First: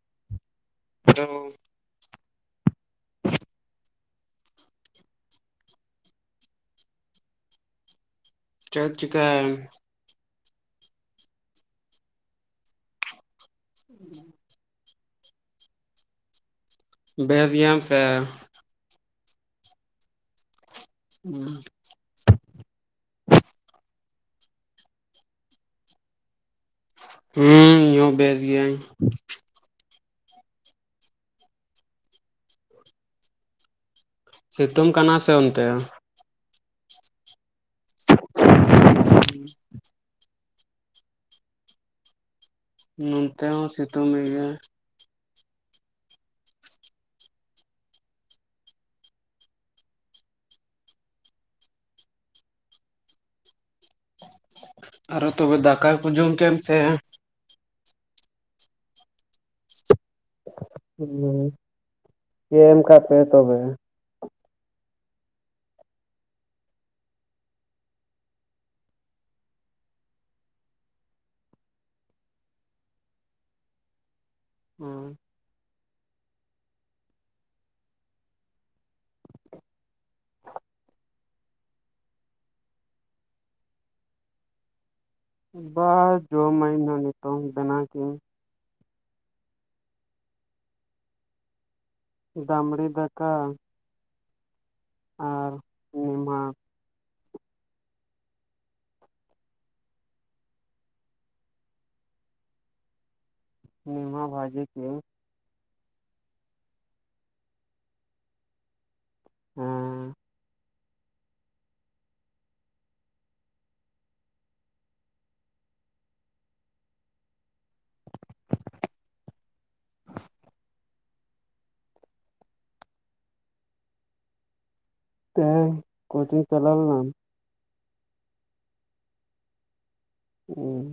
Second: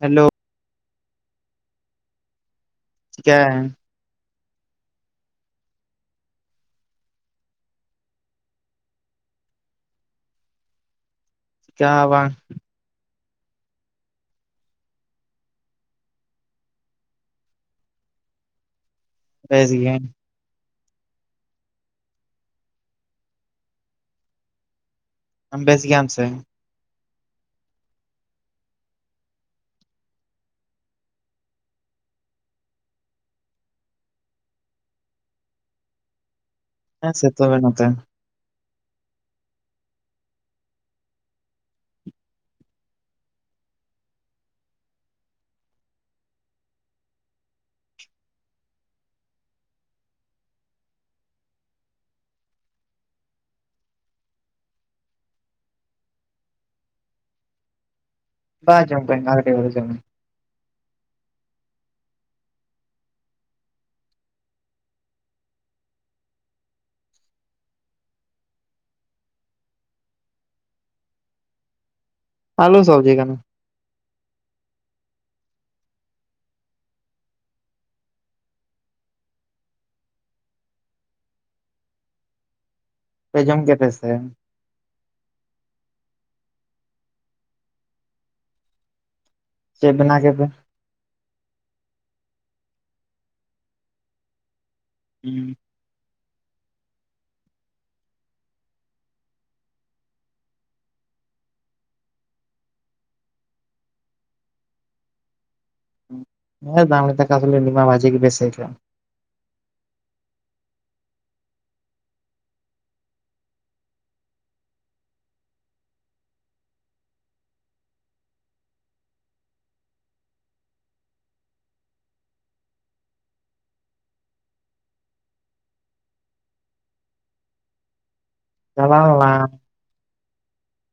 Hello [unintelligible] ᱪᱮᱠᱟ [unintelligible] ᱪᱮᱫ ᱪᱤᱠᱟᱹᱮᱱ ᱪᱮᱠᱟ ᱦᱚᱸ ᱵᱟᱝ [inaudible] [unintelligible] ᱥᱮ ᱵᱮᱥᱜᱤᱭᱟᱹᱧ᱾ [unintelligible] ᱟᱢ ᱵᱮᱥ ᱜᱮᱭᱟᱢ ᱥᱮ ᱦᱮᱸ ᱤᱧᱦᱚᱸ ᱵᱮᱥ ᱜᱤᱭᱟᱹᱧ ᱥᱤᱛᱩᱝ ᱠᱟᱱᱟ ᱥᱮ ᱚᱱᱛᱮ ᱦᱮᱸ ᱥᱤᱛᱩᱝ ᱱᱚᱛᱮ ᱱᱚᱱᱛᱮ ᱦᱚᱸ ᱥᱤᱛᱩᱝ ᱮ ᱜᱮᱭᱟ ᱟᱨᱚ ᱛᱚᱵᱮ ᱫᱟᱠᱟ ᱠᱚ ᱡᱚᱢ ᱠᱮ ᱟᱢ ᱥᱮ ᱵᱟ ᱡᱚᱢ ᱫᱟᱹᱧ ᱟᱨ [unintelligible] ᱦᱮᱸ ᱮᱢ ᱠ ᱯᱮ ᱛᱚᱵᱮ ᱟᱞᱩ ᱥᱚᱵᱽᱡᱤ ᱠᱟᱱᱟ ᱯᱮ ᱡᱚᱢ ᱠᱮᱫ [unintelligible] ᱥᱮ [unintelligible] ᱱᱤᱛᱳ ᱵᱮᱱᱟᱣ ᱠᱤᱱ ᱪᱮᱫ ᱵᱮᱱᱟᱣ ᱠᱮᱫ ᱯᱮ ᱫᱟᱢᱲᱤ ᱫᱟᱠᱟ ᱦᱚᱸ ᱢᱟ ᱱᱤᱢᱟ ᱵᱷᱟᱡᱤ [unintelligible] ᱦᱮᱸ ᱫᱟᱢ ᱞᱮᱠᱟ ᱪᱟᱥ ᱞᱮᱱ ᱜᱮᱢᱟ ᱵᱷᱟᱡᱮ ᱜᱮ ᱵᱮᱥ ᱤᱠᱟᱹᱼᱟ ᱦᱮᱸᱻ ᱛᱮᱦᱮᱧ ᱠᱳᱪᱤᱝ ᱪᱟᱞᱟᱣ ᱞᱮᱱᱟᱢ ᱪᱟᱞᱟᱣ ᱞᱮᱱᱟᱹᱧ᱾ ᱦᱮᱸ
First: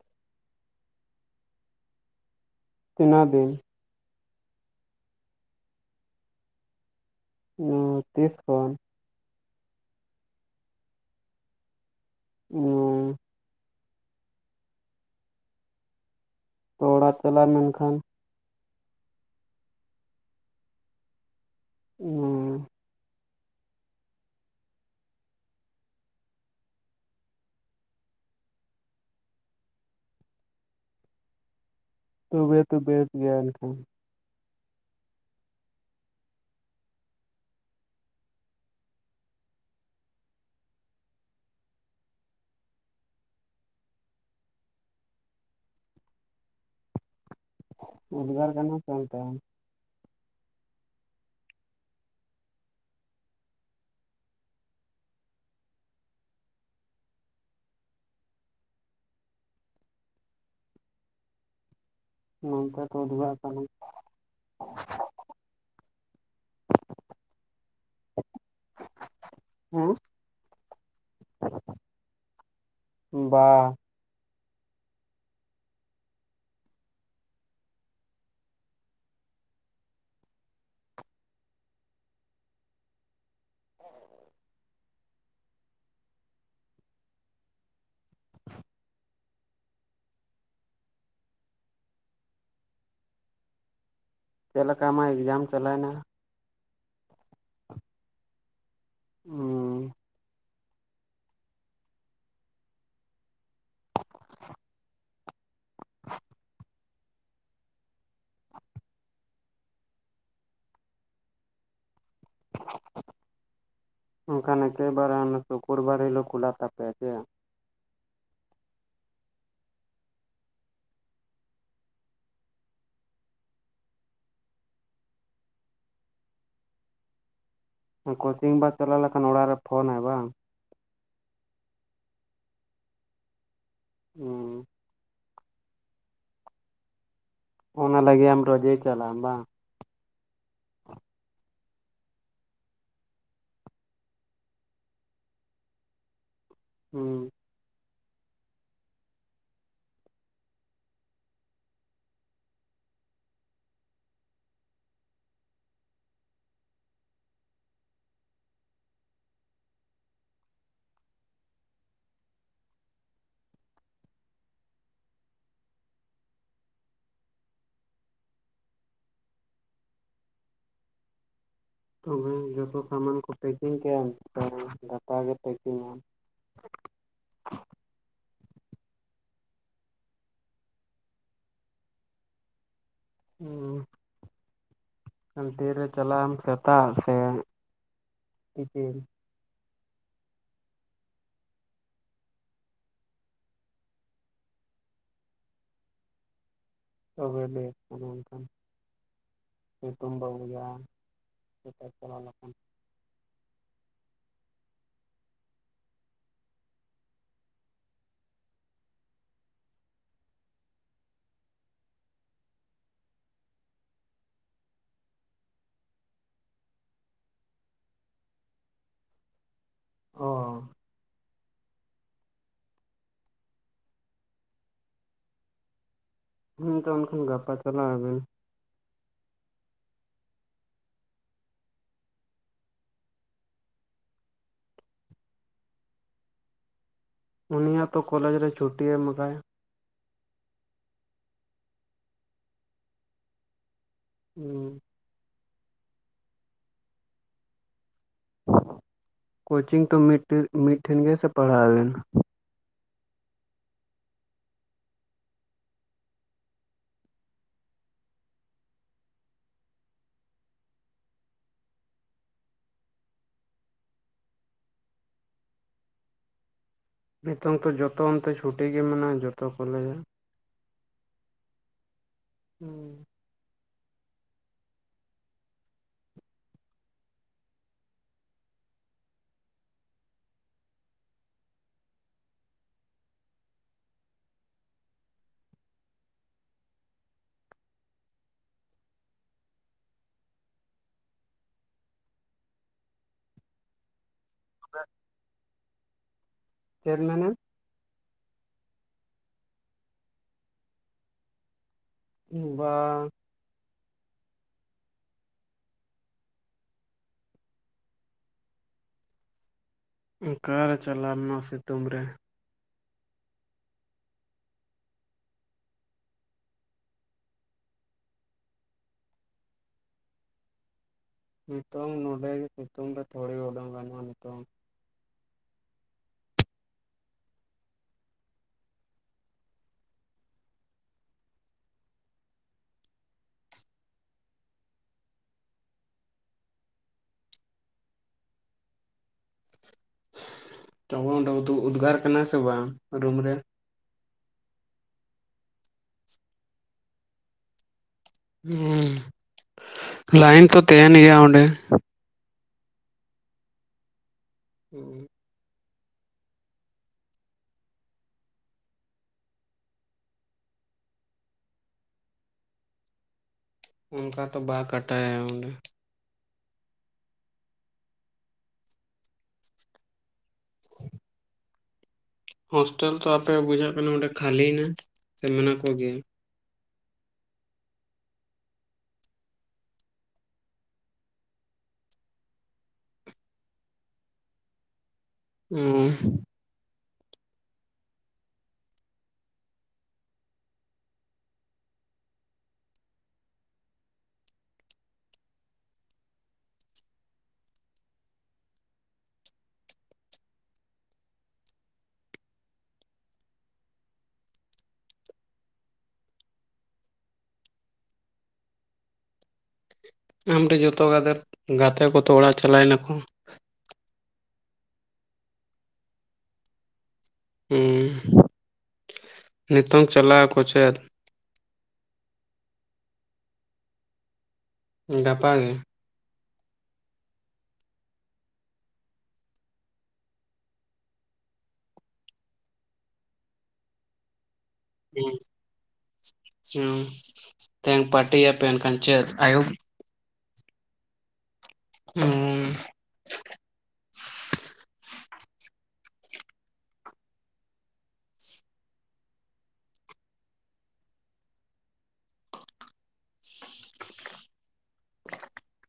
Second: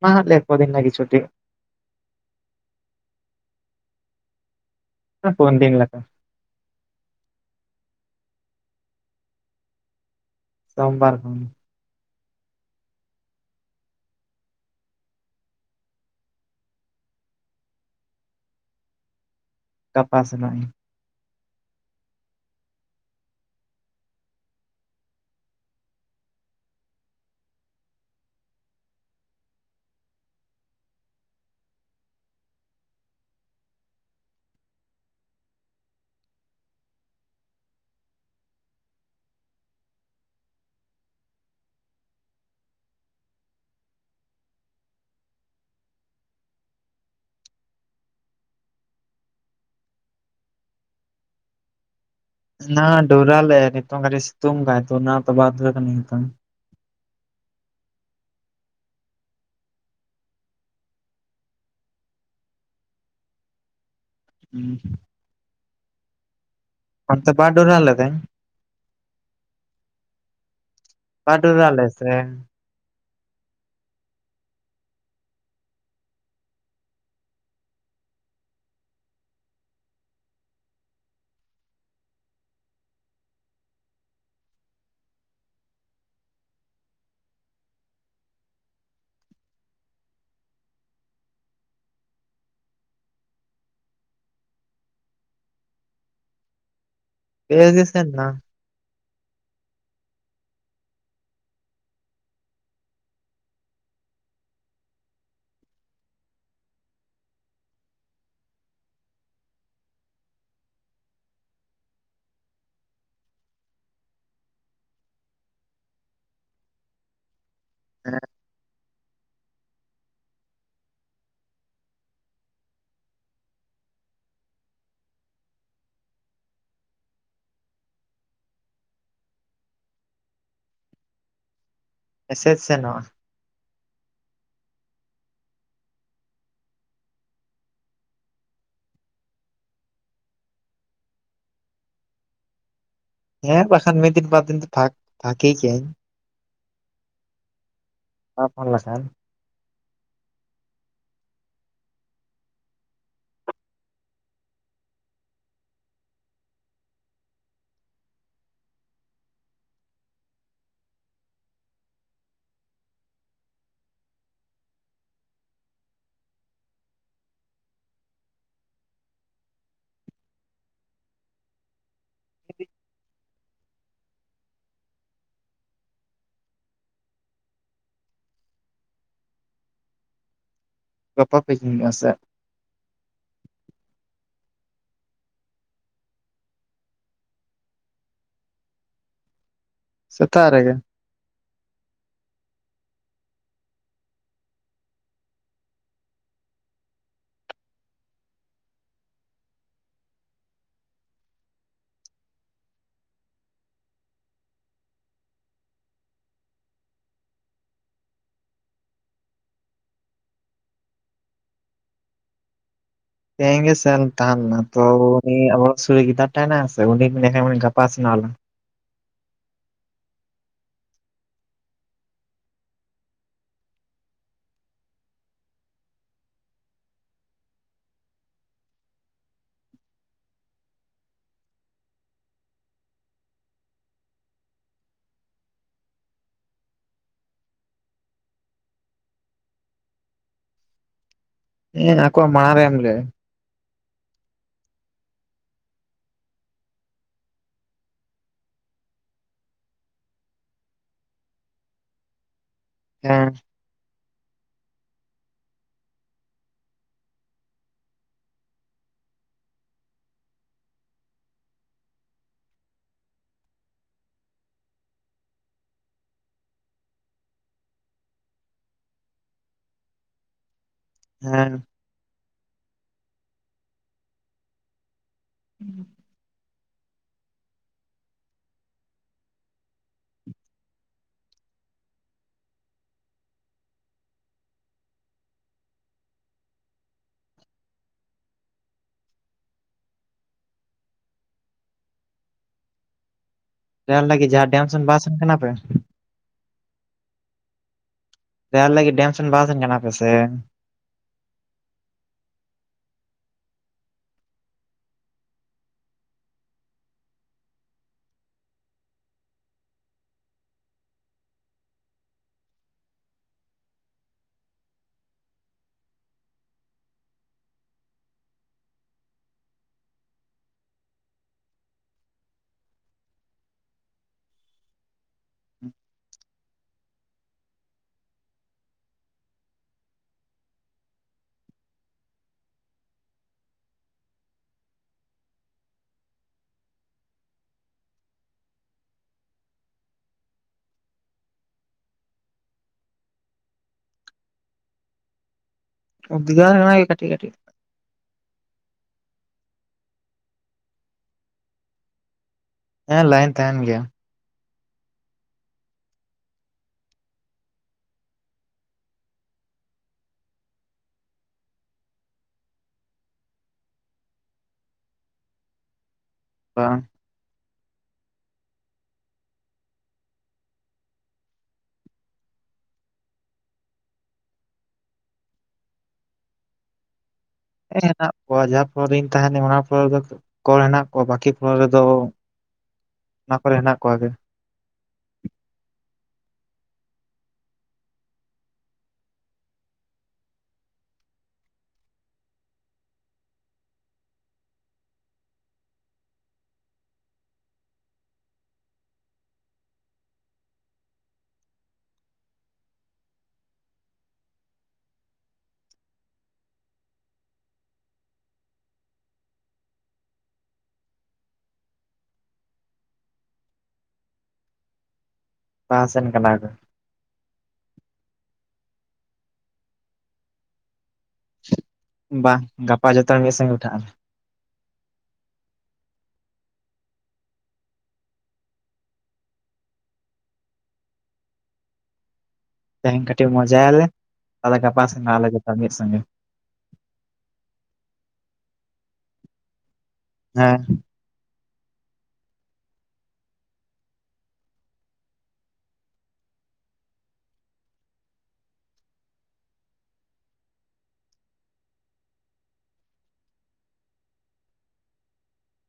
ᱱᱟᱦᱟᱸᱜ ᱞᱮ ᱠᱚ ᱫᱤᱱ ᱞᱟᱹᱜᱤᱫ ᱪᱷᱩᱴᱤ ᱛᱤᱱᱟᱹᱜ ᱫᱤᱱ ᱦᱮᱸ ᱯᱳᱱ ᱫᱤᱱ ᱞᱮᱠᱟ ᱦᱚᱸ ᱛᱤᱥ ᱠᱷᱚᱱ ᱥᱳᱢᱵᱟᱨ ᱠᱷᱚᱱ ᱦᱢᱢ [inaudible] ᱛᱚ ᱚᱲᱟᱜ ᱪᱟᱞᱟᱜ ᱞᱮᱱᱠᱷᱟᱱ ᱜᱟᱯᱟ ᱥᱮᱱᱚᱜ ᱤᱧ [inaudible] ᱚᱢᱢ [inaudible] ᱛᱚᱵᱮ ᱛᱚᱵᱮᱫ ᱜᱮᱭᱟ ᱮᱱᱠᱷᱟᱱ ᱩᱫᱜᱟᱹᱨ ᱠᱟᱱᱟ ᱥᱮ ᱚᱱᱛᱮ ᱦᱚᱸ ᱮᱱᱟᱝ ᱰᱩᱨᱩᱜ ᱞᱮᱜ-ᱟ ᱱᱤᱛᱚᱜ ᱥᱤᱛᱩᱝ ᱮᱫᱟ ᱚᱱᱟᱛᱮ ᱵᱟᱫ ᱦᱮᱡ ᱟᱡᱟᱱᱟ ᱱᱤᱛᱚᱝ [inaudible] ᱱᱚᱛᱮ ᱫᱚ ᱩᱫᱜᱟᱹᱨ ᱠᱟᱱᱟ ᱦᱮᱸ [inaudible] ᱚᱱᱛᱮ ᱵᱟ ᱰᱚᱨᱟ ᱞᱮᱫᱟᱭ ᱦᱮᱸ [unintelligible] ᱯᱟᱴᱩ ᱪᱞᱮ ᱥᱮ ᱵᱟ [unintelligible] ᱦ ᱪᱮᱫ ᱞᱮᱠᱟ ᱟᱢᱟᱜ ᱮᱠᱡᱟᱢ ᱪᱟᱞᱟᱣ ᱮᱱᱟ ᱵᱮᱥ ᱜᱮ ᱥᱮᱱ ᱮᱱᱟ ᱦᱚᱸ [inaudible] ᱚᱱᱠᱟᱱ ᱮᱠᱮᱱ ᱥᱩᱠᱩᱨ ᱵᱟᱨ ᱦᱤᱞᱚᱜ ᱠᱷᱩᱞᱟᱜ ᱛᱟᱯᱮᱭᱟ ᱥᱮ ᱦᱮᱸ ᱠᱳᱪᱤᱝ ᱵᱟ ᱪᱟᱞᱟᱣ ᱞᱮᱠᱷᱟᱱ ᱚᱲᱟᱜ ᱨᱮ ᱯᱷᱳᱱᱟᱭ ᱵᱟᱝ ᱮᱥᱮᱫ ᱥᱮᱱᱚᱜᱼᱟ ᱦᱩᱸ ᱚᱱᱟ ᱞᱟᱹᱜᱤᱫ ᱟᱢ ᱨᱚᱡᱮ ᱪᱟᱞᱟᱜᱼᱟ ᱵᱟᱝ ᱦᱮᱸ ᱵᱟᱠᱷᱟᱱ ᱢᱤᱫ ᱫᱤᱱ ᱵᱟᱨ ᱫᱤᱱ ᱫᱚ ᱵᱷᱟᱠᱵᱷᱟᱜᱮ ᱜᱮᱭᱟᱭ ᱦᱮᱸ ᱵᱟᱝ ᱯᱷᱳᱱ ᱞᱮᱠᱷᱟᱱ ᱛᱚᱵᱮ ᱡᱚᱛᱚ ᱥᱟᱢᱟᱱ ᱠᱚ ᱯᱮᱠᱤᱝ ᱠᱮᱫᱼᱟᱮ ᱜᱟᱯᱟᱜ ᱜᱮ ᱯᱮᱠᱤᱝ ᱟᱢ [inaudible] ᱜᱟᱯᱟ ᱯᱮ ᱡᱤᱧᱟ ᱥᱮ ᱦᱮᱸ ᱦᱟᱱᱴᱤ ᱨᱮ ᱪᱟᱞᱟᱣ ᱟᱢ ᱥᱮᱛᱟᱜ ᱥᱮ ᱛᱤᱠᱤᱱ ᱥᱮᱛᱟᱜ ᱨᱮᱜᱮ ᱛᱚᱵᱮ ᱡᱮ ᱚᱱᱠᱷᱟᱱ [inaudible] ᱧᱩᱛᱩᱢ ᱵᱟ ᱵᱩᱡᱟ ᱡᱚᱛ ᱪᱟᱞᱟᱣ ᱞᱮᱠᱷᱟᱱ ᱛᱮᱦᱮᱧ ᱜᱮ ᱥᱮᱱ ᱛᱟᱦᱮᱱ ᱢᱮ ᱛᱚ ᱩᱱᱤ ᱟᱵᱚ ᱚᱲᱟᱝ ᱥᱩᱨ ᱨᱮ ᱜᱤᱫᱟᱹᱨ ᱴᱟ ᱢᱮᱱᱟᱭᱟ ᱥᱮ ᱩᱱᱤ ᱜᱟᱯᱟ ᱥᱮᱱᱚᱜ ᱟᱭ ᱦᱮᱞᱳ ᱚ ᱦᱸ ᱛᱚ ᱮᱠᱷᱟᱱ ᱜᱟᱯᱟ ᱪᱟᱞᱟᱣ ᱟᱵᱮᱱ ᱩᱱᱟᱜᱛᱚ ᱠᱚᱞᱮᱡᱽ ᱨᱮ ᱪᱷᱩᱴᱤ ᱮᱢ ᱠᱟᱭ ᱦᱮᱸ ᱟᱠᱚᱣᱟᱜ ᱢᱟᱲᱟᱝ ᱨᱮᱢ ᱞᱟᱹᱭ ᱦᱮᱸ ᱠᱳᱪᱤᱝ ᱛᱚ ᱢᱤᱫ ᱴᱷᱮᱱ ᱜᱮᱥᱮ ᱯᱟᱲᱦᱟᱣ ᱟᱵᱮᱱ ᱦᱮᱸ ᱱᱤᱛᱚᱝ ᱛᱚ ᱡᱚᱛᱚ ᱚᱱᱛᱮ ᱪᱷᱩᱴᱤ ᱜᱮ ᱢᱮᱱᱟᱜᱼᱟ ᱡᱚᱛᱚ ᱠᱚᱞᱮᱡᱽ ᱦᱮᱸ ᱦᱮᱸ [inaudible] ᱦᱮᱸ [inaudible] ᱨᱮᱭᱟᱲ ᱞᱟᱹᱜᱤᱫ ᱡᱟᱦᱟᱸ ᱰᱮᱢ ᱥᱮᱱ ᱵᱟᱝ ᱥᱮᱱ ᱟᱠᱟᱱᱟ ᱯᱮ ᱪᱮᱫ ᱢᱮᱱᱟᱢ ᱨᱮᱭᱟᱲ ᱞᱟᱹᱜᱤᱫ ᱰᱮᱢ ᱥᱮᱱ ᱵᱟᱝ ᱥᱮᱱ ᱠᱟᱱᱟ ᱯᱮᱥᱮ ᱵᱟᱝ ᱚᱠᱟᱨᱮ ᱪᱟᱞᱟᱣᱱᱟ ᱥᱤᱛᱩᱝ ᱨᱮ ᱱᱤᱛᱚᱝ ᱱᱚᱰᱮ ᱥᱤᱛᱩᱝ ᱫᱚ ᱛᱷᱚᱲᱤ ᱩᱰᱩᱝ ᱜᱟᱱᱚᱜᱼᱟ᱾ ᱱᱤᱛᱚᱝ ᱴᱚᱵᱚᱱ ᱫᱚ ᱩᱫᱽᱜᱟᱨ ᱠᱟᱱᱟ ᱥᱮ ᱵᱟᱝ ᱨᱩᱢ ᱨᱮ ᱚᱫᱜᱟᱭ ᱚᱭ ᱠᱟᱹᱴᱤᱡ - ᱠᱟᱹᱴᱤᱡ ᱦᱩᱸ! ᱞᱟᱭᱤᱱ ᱛᱚ ᱛᱟᱦᱮᱱ ᱜᱮᱭᱟ ᱚᱰᱮ᱾ ᱦᱮᱸ ᱞᱟᱭᱤᱱ ᱛᱟᱦᱮᱱ ᱜᱮᱭᱟ᱾ ᱦᱩᱸ ᱚᱱᱠᱟ ᱛᱚ ᱵᱟᱝ ᱠᱟᱴᱟᱭ ᱚᱱᱰᱮ ᱵᱟᱝ ᱦᱚᱳᱥᱴᱮᱞ ᱛᱚ ᱟᱯᱮ ᱵᱩᱡᱷᱟᱹᱜ ᱠᱟᱱᱟ ᱚᱸᱰᱮ ᱠᱷᱟᱹᱞᱤᱭᱮᱱᱟ ᱥᱮ ᱢᱮᱱᱟᱜ ᱠᱚᱜᱮᱭᱟ᱾ ᱦᱮᱸ ᱦᱮᱱᱟᱜ ᱠᱚᱣᱟ ᱡᱟᱦᱟᱸ ᱯᱷᱚᱨᱤᱧ ᱛᱟᱸᱦᱮᱱᱟ ᱚᱱᱟ ᱯᱚᱨ ᱨᱮᱫᱚ ᱠᱚᱞ ᱦᱮᱱᱟᱜ ᱠᱚᱣᱟ ᱵᱠᱤ ᱯᱷᱚᱱ ᱨᱮᱫᱚ ᱚᱱᱟ ᱠᱚᱨᱮ ᱦᱮᱱᱟᱜ ᱠᱚᱣᱟ ᱜᱮ ᱦᱩᱸ ᱟᱢᱨᱮ ᱡᱚᱛᱚ ᱜᱟᱛ ᱜᱟᱛᱮ ᱠᱚᱛᱚ ᱚᱲᱟ ᱪᱟᱞᱟᱣ ᱱᱟᱠᱚ ᱵᱟ ᱥᱮᱱ ᱠᱟᱱᱟ ᱠᱚ ᱦᱩᱸ ᱱᱤᱛᱚᱝ ᱪᱟᱞᱟᱜ ᱟᱠᱚ ᱪᱮᱫ? ᱵᱟᱝ! ᱜᱟᱯᱟ ᱡᱚᱛᱚ ᱢᱤᱫ ᱥᱚᱜᱮ ᱩᱴᱷᱟᱹᱜ ᱟᱞᱮ᱾ ᱜᱟᱯᱟ ᱜᱮ? ᱛᱮᱦᱮᱧ ᱠᱟᱹᱴᱤᱡ ᱢᱚᱡᱟᱭ ᱟᱞᱮ᱾ ᱦᱩᱸ ᱡᱚᱛᱚ ᱦᱚᱲ ᱢᱤᱫ ᱥᱚᱸᱜᱮ ᱧᱚ ᱛᱮᱦᱮᱧ ᱯᱟᱴᱤᱭᱟᱯᱮ᱾ ᱮᱱᱠᱷᱟᱱ ᱪᱮᱫ? ᱟᱭᱳᱯ ᱦᱮᱸ ᱦᱩ‌ᱸ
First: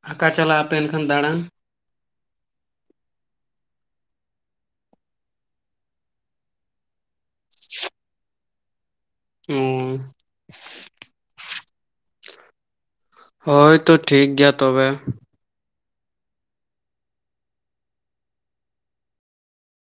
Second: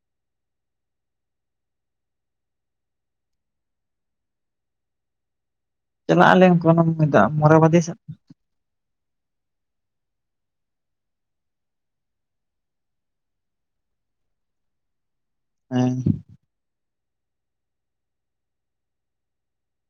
ᱟᱸᱠᱟ ᱪᱟᱞᱟ ᱟᱯᱮ ᱮᱱ ᱠᱷᱟᱱ ᱫᱟᱬᱟᱱ? ᱪᱟᱞᱟᱼᱜ ᱟᱞᱮ ᱵᱚᱨᱚ ᱵᱟᱡᱮ ᱥᱮ ᱦᱩᱸ ᱦᱳᱭ ᱛᱚ ᱴᱷᱤᱠ ᱜᱮᱭᱟ ᱛᱚᱵᱮ ᱦᱮᱸ